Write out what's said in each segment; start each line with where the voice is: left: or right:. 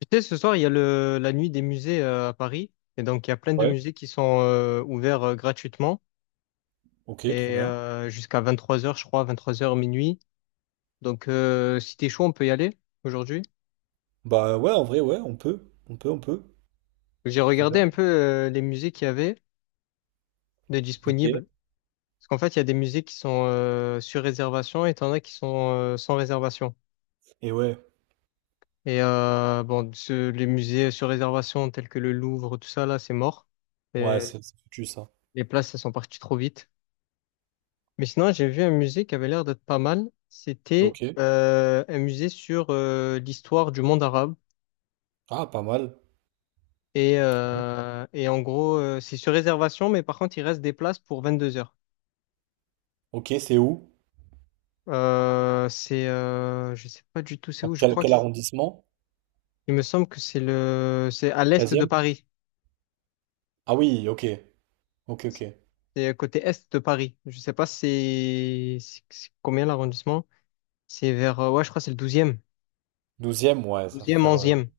left: Tu sais, ce soir, il y a la nuit des musées à Paris. Et donc, il y a plein de
right: Ouais,
left: musées qui sont ouverts gratuitement.
right: ok, trop
left: Et
right: bien.
left: euh, jusqu'à 23h, je crois, 23h minuit. Donc, si t'es chaud, on peut y aller aujourd'hui.
right: Bah ouais, en vrai, ouais, on peut. On peut.
left: J'ai
right: Trop
left: regardé
right: bien.
left: un peu les musées qu'il y avait de
right: Ok.
left: disponibles. Parce qu'en fait, il y a des musées qui sont sur réservation et t'en as qui sont sans réservation.
right: Et ouais,
left: Et bon, les musées sur réservation tels que le Louvre, tout ça, là, c'est mort.
right: ouais,
left: Et
right: c'est foutu ça.
left: les places, elles sont parties trop vite. Mais sinon, j'ai vu un musée qui avait l'air d'être pas mal. C'était
right: Ok.
left: un musée sur l'histoire du monde arabe.
right: Ah, pas mal.
left: Et,
right: Mhm.
left: euh, et en gros, c'est sur réservation, mais par contre, il reste des places pour 22h.
right: Ok, c'est où?
left: Je sais pas du tout c'est où, je
right: Quel,
left: crois que
right: quel arrondissement?
left: il me semble que c'est c'est à l'est de
right: 13.
left: Paris.
right: Ah oui, ok. Ok, ok.
left: C'est côté est de Paris. Je sais pas c'est combien l'arrondissement. C'est vers, ouais, je crois que c'est le douzième,
right: Douzième, ouais, ça va
left: douzième,
right: faire.
left: onzième.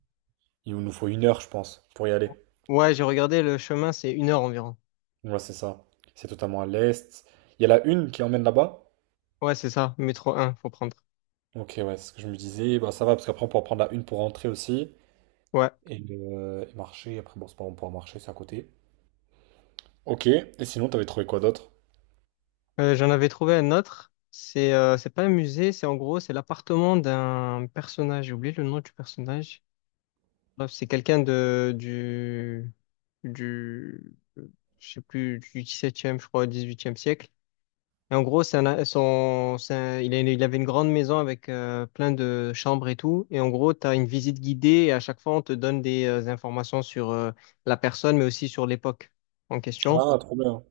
right: Il nous faut une heure, je pense, pour y aller.
left: Ouais, j'ai regardé le chemin, c'est une heure environ.
right: Ouais, c'est ça. C'est totalement à l'est. Il y a la une qui emmène là-bas?
left: Ouais, c'est ça, métro un faut prendre.
right: Ok, ouais, c'est ce que je me disais. Bah ça va, parce qu'après, on pourra prendre la une pour rentrer aussi.
left: Ouais.
right: Et marcher. Après, bon, c'est pas bon, on pourra marcher, c'est à côté. Ok, et sinon, t'avais trouvé quoi d'autre?
left: J'en avais trouvé un autre. C'est pas un musée, c'est en gros, c'est l'appartement d'un personnage. J'ai oublié le nom du personnage. Bref, c'est quelqu'un de du je sais plus du 17e, je crois, 18e siècle. Et en gros, c'est un- il a- une- il avait une grande maison avec plein de chambres et tout. Et en gros, tu as une visite guidée et à chaque fois, on te donne des informations sur la personne, mais aussi sur l'époque en question.
right: Ah, trop bien.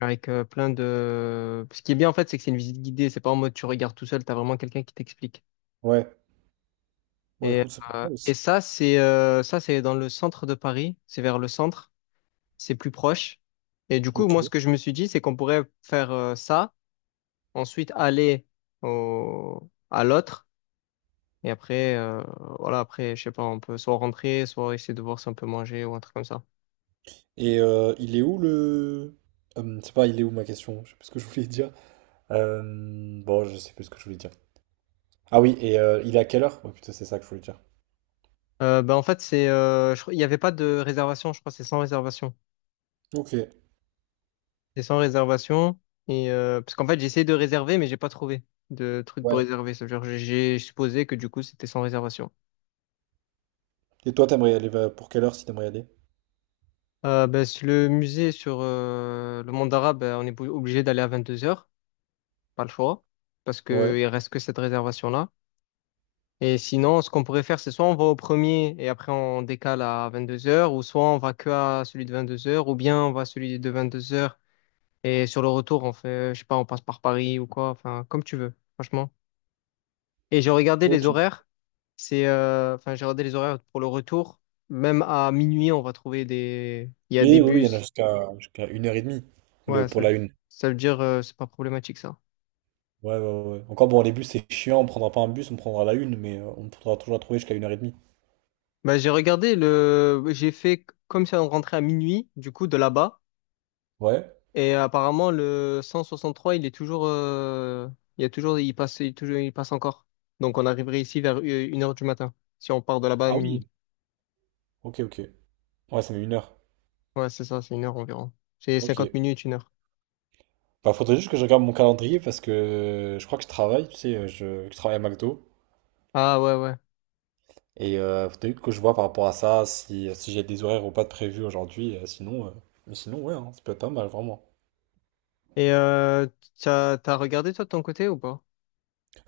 left: Avec plein de. Ce qui est bien en fait, c'est que c'est une visite guidée, c'est pas en mode tu regardes tout seul, t'as vraiment quelqu'un qui t'explique.
right: Ouais. Bon,
left: Et,
right: écoute, c'est pas
left: euh,
right: mal
left: et
right: aussi.
left: ça, c'est dans le centre de Paris, c'est vers le centre, c'est plus proche. Et du coup,
right: Ok.
left: moi, ce que je me suis dit, c'est qu'on pourrait faire ça, ensuite aller à l'autre, et après, voilà, après, je sais pas, on peut soit rentrer, soit essayer de voir si on peut manger ou un truc comme ça.
right: Et il est où le... c'est pas il est où ma question, je sais plus ce que je voulais dire. Bon, je sais plus ce que je voulais dire. Ah oui, et il est à quelle heure? Ouais, putain, c'est ça que je voulais dire.
left: Ben, en fait, il n'y avait pas de réservation, je crois, que c'est sans réservation.
right: Ok,
left: C'est sans réservation. Et parce qu'en fait, j'ai essayé de réserver, mais j'ai pas trouvé de truc pour
right: ouais.
left: réserver. Ça veut dire, que j'ai supposé que du coup, c'était sans réservation.
right: Et toi, t'aimerais y aller vers- pour quelle heure si t'aimerais y aller?
left: Ben, si le musée sur le monde arabe, ben, on est obligé d'aller à 22h, pas le choix, parce
right: Ouais,
left: qu'il reste que cette réservation-là. Et sinon, ce qu'on pourrait faire, c'est soit on va au premier et après on décale à 22h, ou soit on va que à celui de 22h, ou bien on va à celui de 22h et sur le retour, on fait, je sais pas, on passe par Paris ou quoi, enfin, comme tu veux, franchement. Et j'ai regardé les
right: ok.
left: horaires. Enfin, j'ai regardé les horaires pour le retour. Même à minuit, on va trouver des. Il y a des
right: Et oui, oui, il y en a
left: bus.
right: jusqu'à jusqu'à une heure et demie le,
left: Ouais,
right: pour
left: ça,
right: la une.
left: ça veut dire, c'est pas problématique ça.
right: Ouais, ouais, ouais. Encore bon, les bus, c'est chiant, on prendra pas un bus, on prendra la une, mais on pourra toujours la trouver jusqu'à une heure et demie.
left: Bah, j'ai regardé le. J'ai fait comme si on rentrait à minuit, du coup, de là-bas.
right: Ouais.
left: Et apparemment, le 163, il est toujours. Il y a toujours. Il passe, toujours. Il passe encore. Donc, on arriverait ici vers une heure du matin, si on part de là-bas à
right: Ah oui.
left: minuit.
right: Ok, ok. Ouais, ça met une heure.
left: Ouais, c'est ça, c'est une heure environ. C'est
right: Ok.
left: 50 minutes, une heure.
right: Bah, faudrait juste que je regarde mon calendrier parce que je crois que je travaille, tu sais, je travaille à McDo.
left: Ah, ouais, ouais.
right: Et faudrait que je vois par rapport à ça si, si j'ai des horaires ou pas de prévus aujourd'hui. Sinon, mais sinon, ouais, hein, ça peut être pas mal, vraiment.
left: Et t'as regardé toi de ton côté ou pas?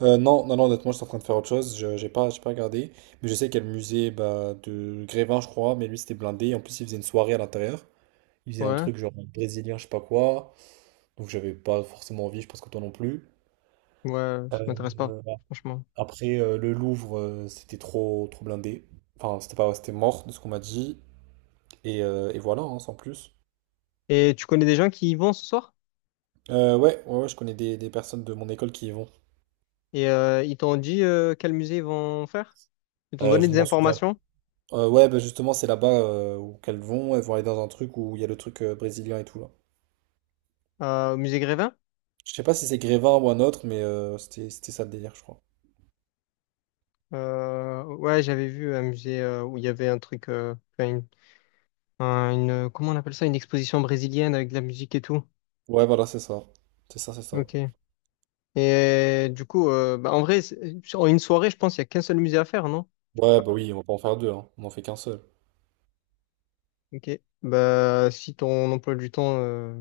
right: Non, honnêtement, je suis en train de faire autre chose. J'ai pas regardé. Mais je sais qu'il y a le musée bah, de Grévin, je crois. Mais lui, c'était blindé. En plus, il faisait une soirée à l'intérieur. Il faisait un
left: Ouais,
right: truc genre brésilien, je sais pas quoi. Donc, j'avais pas forcément envie, je pense que toi non plus.
left: ouais, ça m'intéresse pas,
right: Euh,
left: franchement.
right: Après, le Louvre, c'était trop, trop blindé. Enfin, c'était pas, c'était mort de ce qu'on m'a dit. Et voilà, hein, sans plus.
left: Et tu connais des gens qui y vont ce soir?
right: Ouais, ouais, ouais, je connais des personnes de mon école qui y vont.
left: Et ils t'ont dit quel musée ils vont faire? Ils t'ont donné
right: Je
left: des
right: m'en souviens.
left: informations
right: Ouais, bah justement, c'est là-bas où qu'elles vont. Elles vont aller dans un truc où il y a le truc brésilien et tout, là.
left: au musée Grévin?
right: Je sais pas si c'est Grévin ou un autre, mais c'était, c'était ça le délire, je crois.
left: Ouais, j'avais vu un musée où il y avait un truc, enfin, comment on appelle ça? Une exposition brésilienne avec de la musique et tout.
right: Ouais, voilà, c'est ça. C'est ça, c'est ça.
left: Ok. Et du coup, bah, en vrai, sur une soirée, je pense qu'il y a qu'un seul musée à faire, non?
right: Ouais, bah oui, on va pas en faire deux, hein. On en fait qu'un seul.
left: Ok. Bah, si ton emploi du temps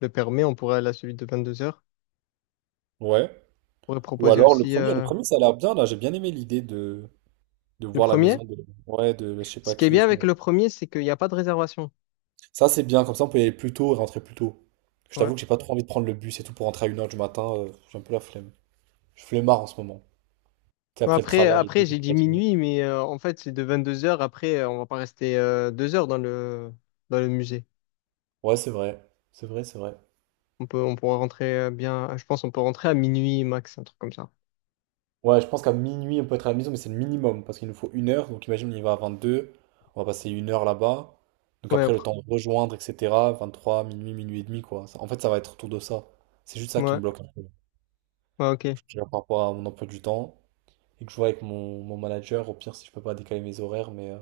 left: le permet, on pourrait aller à celui de 22 heures.
right: Ouais.
left: On pourrait
right: Ou
left: proposer
right: alors
left: aussi
right: le premier, ça a l'air bien, là. J'ai bien aimé l'idée de. De
left: le
right: voir la
left: premier.
right: maison de, ouais, de je sais
left: Ce
right: pas
left: qui est
right: qui et
left: bien
right: tout.
left: avec le premier, c'est qu'il n'y a pas de réservation.
right: Ça, c'est bien, comme ça, on peut y aller plus tôt et rentrer plus tôt. Je
left: Ouais.
right: t'avoue que j'ai pas trop envie de prendre le bus et tout pour rentrer à une heure du matin. J'ai un peu la flemme. Je suis flemmard en ce moment. Tu sais,
left: Bon,
right: après le
left: Après,
right: travail et tout, je
left: après
right: suis
left: j'ai dit
right: fatigué.
left: minuit, mais en fait, c'est de 22 heures. Après, on va pas rester 2 heures dans le musée.
right: Ouais, c'est vrai. C'est vrai, c'est vrai.
left: On pourra rentrer bien, je pense, on peut rentrer à minuit max, un truc comme ça.
right: Ouais, je pense qu'à minuit, on peut être à la maison, mais c'est le minimum parce qu'il nous faut une heure. Donc imagine, on y va à 22. On va passer une heure là-bas. Donc
left: Ouais,
right: après, le
left: après.
right: temps de rejoindre, etc. 23, minuit, minuit et demi, quoi. Ça- En fait, ça va être autour de ça. C'est juste ça qui me
left: Ouais,
right: bloque un peu.
left: ouais, ok.
right: Je regarde par rapport à mon emploi du temps. Et que je vois avec mon manager, au pire, si je peux pas décaler mes horaires,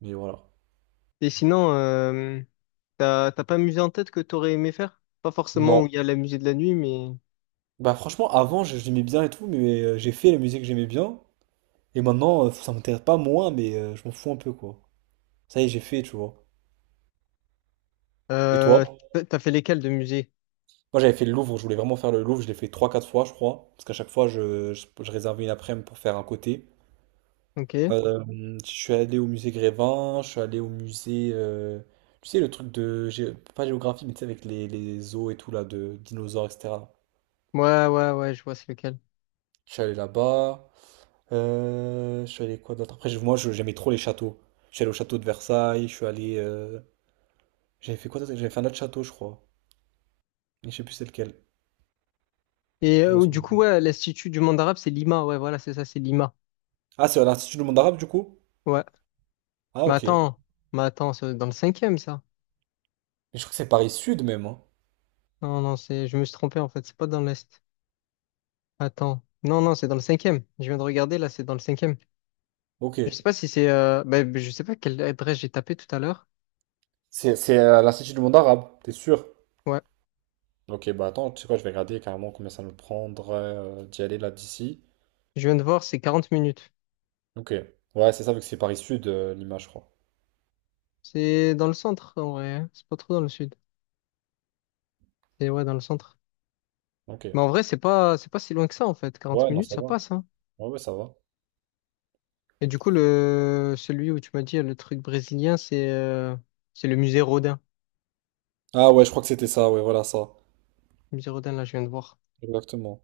right: mais voilà.
left: Et sinon, t'as pas un musée en tête que t'aurais aimé faire? Pas forcément où
right: Non.
left: il y a le musée de la nuit, mais
right: Bah franchement, avant, je- j'aimais bien et tout, mais j'ai fait les musique que j'aimais bien, et maintenant, ça m'intéresse pas moins, mais je m'en fous un peu, quoi. Ça y est, j'ai fait, tu vois. Et
left: euh,
right: toi?
left: t'as fait lesquels de musée?
right: Moi, j'avais fait le Louvre, je voulais vraiment faire le Louvre, je l'ai fait trois quatre fois, je crois, parce qu'à chaque fois, je réservais une après-midi pour faire un côté.
left: Ok.
right: Euh, je suis allé au musée Grévin, je suis allé au musée... tu sais, le truc de... gé- Pas géographie, mais tu sais, avec les os et tout, là, de dinosaures, etc.
left: Ouais, ouais, ouais, je vois c'est lequel.
right: Je suis allé là-bas. Je suis allé quoi d'autre? Après, je- moi, je- j'aimais trop les châteaux. Je suis allé au château de Versailles. Je suis allé. J'avais fait quoi d'autre? J'avais fait un autre château, je crois. Mais je sais plus c'est lequel.
left: Et
right: Je m'en
left: euh, du
right: souviens.
left: coup, ouais, l'Institut du monde arabe, c'est Lima. Ouais, voilà, c'est ça, c'est Lima.
right: Ah, c'est à l'Institut du monde arabe, du coup?
left: Ouais.
right: Ah,
left: Mais
right: ok. Mais
left: attends, mais attends, c'est dans le cinquième, ça.
right: je crois que c'est Paris Sud, même. Hein.
left: Non, non, je me suis trompé en fait, c'est pas dans l'Est. Attends. Non, non, c'est dans le cinquième. Je viens de regarder, là, c'est dans le cinquième.
right: Ok.
left: Je sais pas si ben, je sais pas quelle adresse j'ai tapé tout à l'heure.
right: C'est à l'Institut du monde arabe, t'es sûr?
left: Ouais.
right: Ok, bah attends, tu sais quoi, je vais regarder carrément combien ça me prendrait d'y aller là d'ici.
left: Je viens de voir, c'est 40 minutes.
right: Ok. Ouais, c'est ça, vu que c'est Paris Sud, l'image, je crois.
left: C'est dans le centre, en vrai, hein. C'est pas trop dans le sud. C'est, ouais, dans le centre.
right: Ok.
left: Mais en vrai, c'est pas si loin que ça, en fait. quarante
right: Ouais, non,
left: minutes,
right: ça
left: ça
right: va.
left: passe, hein.
right: Ouais, ouais, ça va.
left: Et du coup, le celui où tu m'as dit le truc brésilien, c'est c'est le musée Rodin.
right: Ah ouais, je crois que c'était ça, ouais, voilà ça.
left: Le musée Rodin, là, je viens de voir.
right: Exactement.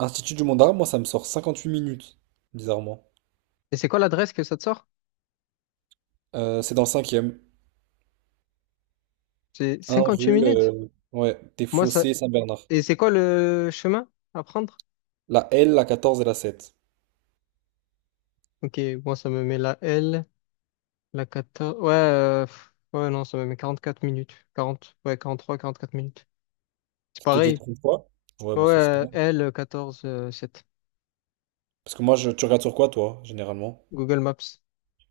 right: Institut du Monde Arabe, moi ça me sort 58 minutes, bizarrement.
left: Et c'est quoi l'adresse que ça te sort?
right: C'est dans le cinquième.
left: C'est
right: 1
left: 58
right: rue,
left: minutes.
right: ouais, des
left: Moi, ça.
right: Fossés Saint-Bernard.
left: Et c'est quoi le chemin à prendre?
right: La L, la 14 et la 7.
left: Ok, moi, ça me met la L, la quatorze. Ouais, pff, ouais, non, ça me met 44 minutes. Quarante ouais, quarante-trois 44 minutes. C'est
right: Ça te dit
left: pareil.
right: trop fois. Ouais,
left: Ouais,
right: ben ça c'est pas mal.
left: L, 14 7.
right: Parce que moi, je, tu regardes sur quoi toi, généralement?
left: Google Maps.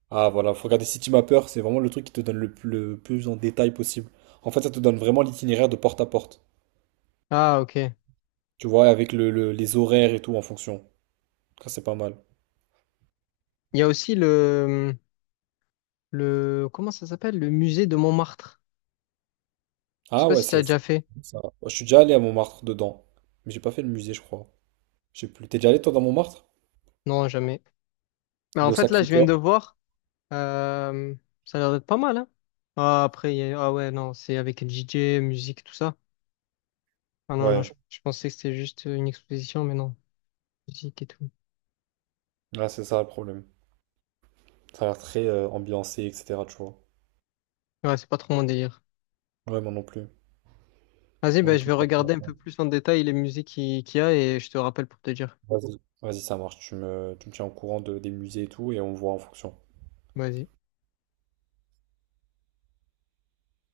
right: Ah voilà, faut regarder City Mapper, c'est vraiment le truc qui te donne le plus en détail possible. En fait, ça te donne vraiment l'itinéraire de porte à porte.
left: Ah, ok. Il
right: Tu vois, avec les horaires et tout en fonction. Ça c'est pas mal.
left: y a aussi le, comment ça s'appelle? Le musée de Montmartre. Je sais
right: Ah
left: pas
right: ouais,
left: si tu as
right: c'est
left: déjà fait.
right: ça. Va. Je suis déjà allé à Montmartre dedans. Mais j'ai pas fait le musée, je crois. Je sais plus. T'es déjà allé toi dans Montmartre?
left: Non, jamais. Mais en
right: Le
left: fait, là, je viens de
right: Sacré-Cœur.
left: voir. euh, Ça a l'air d'être pas mal, hein? Ah, après, ah ouais, non, c'est avec le DJ, musique, tout ça. Ah non, non,
right: Ouais,
left: je pensais que c'était juste une exposition, mais non, musique et tout.
right: là c'est ça le problème. Ça a l'air très ambiancé, etc. Tu vois.
left: Ouais, c'est pas trop mon délire.
right: Ouais, moi non plus.
left: Vas-y,
right: Moi
left: bah,
right: non
left: je vais
right: plus.
left: regarder un peu plus en détail les musiques qu'il y a et je te rappelle pour te dire.
right: Vas-y, vas-y, ça marche. Tu me tiens au courant de, des musées et tout, et on voit en fonction.
left: Vas-y.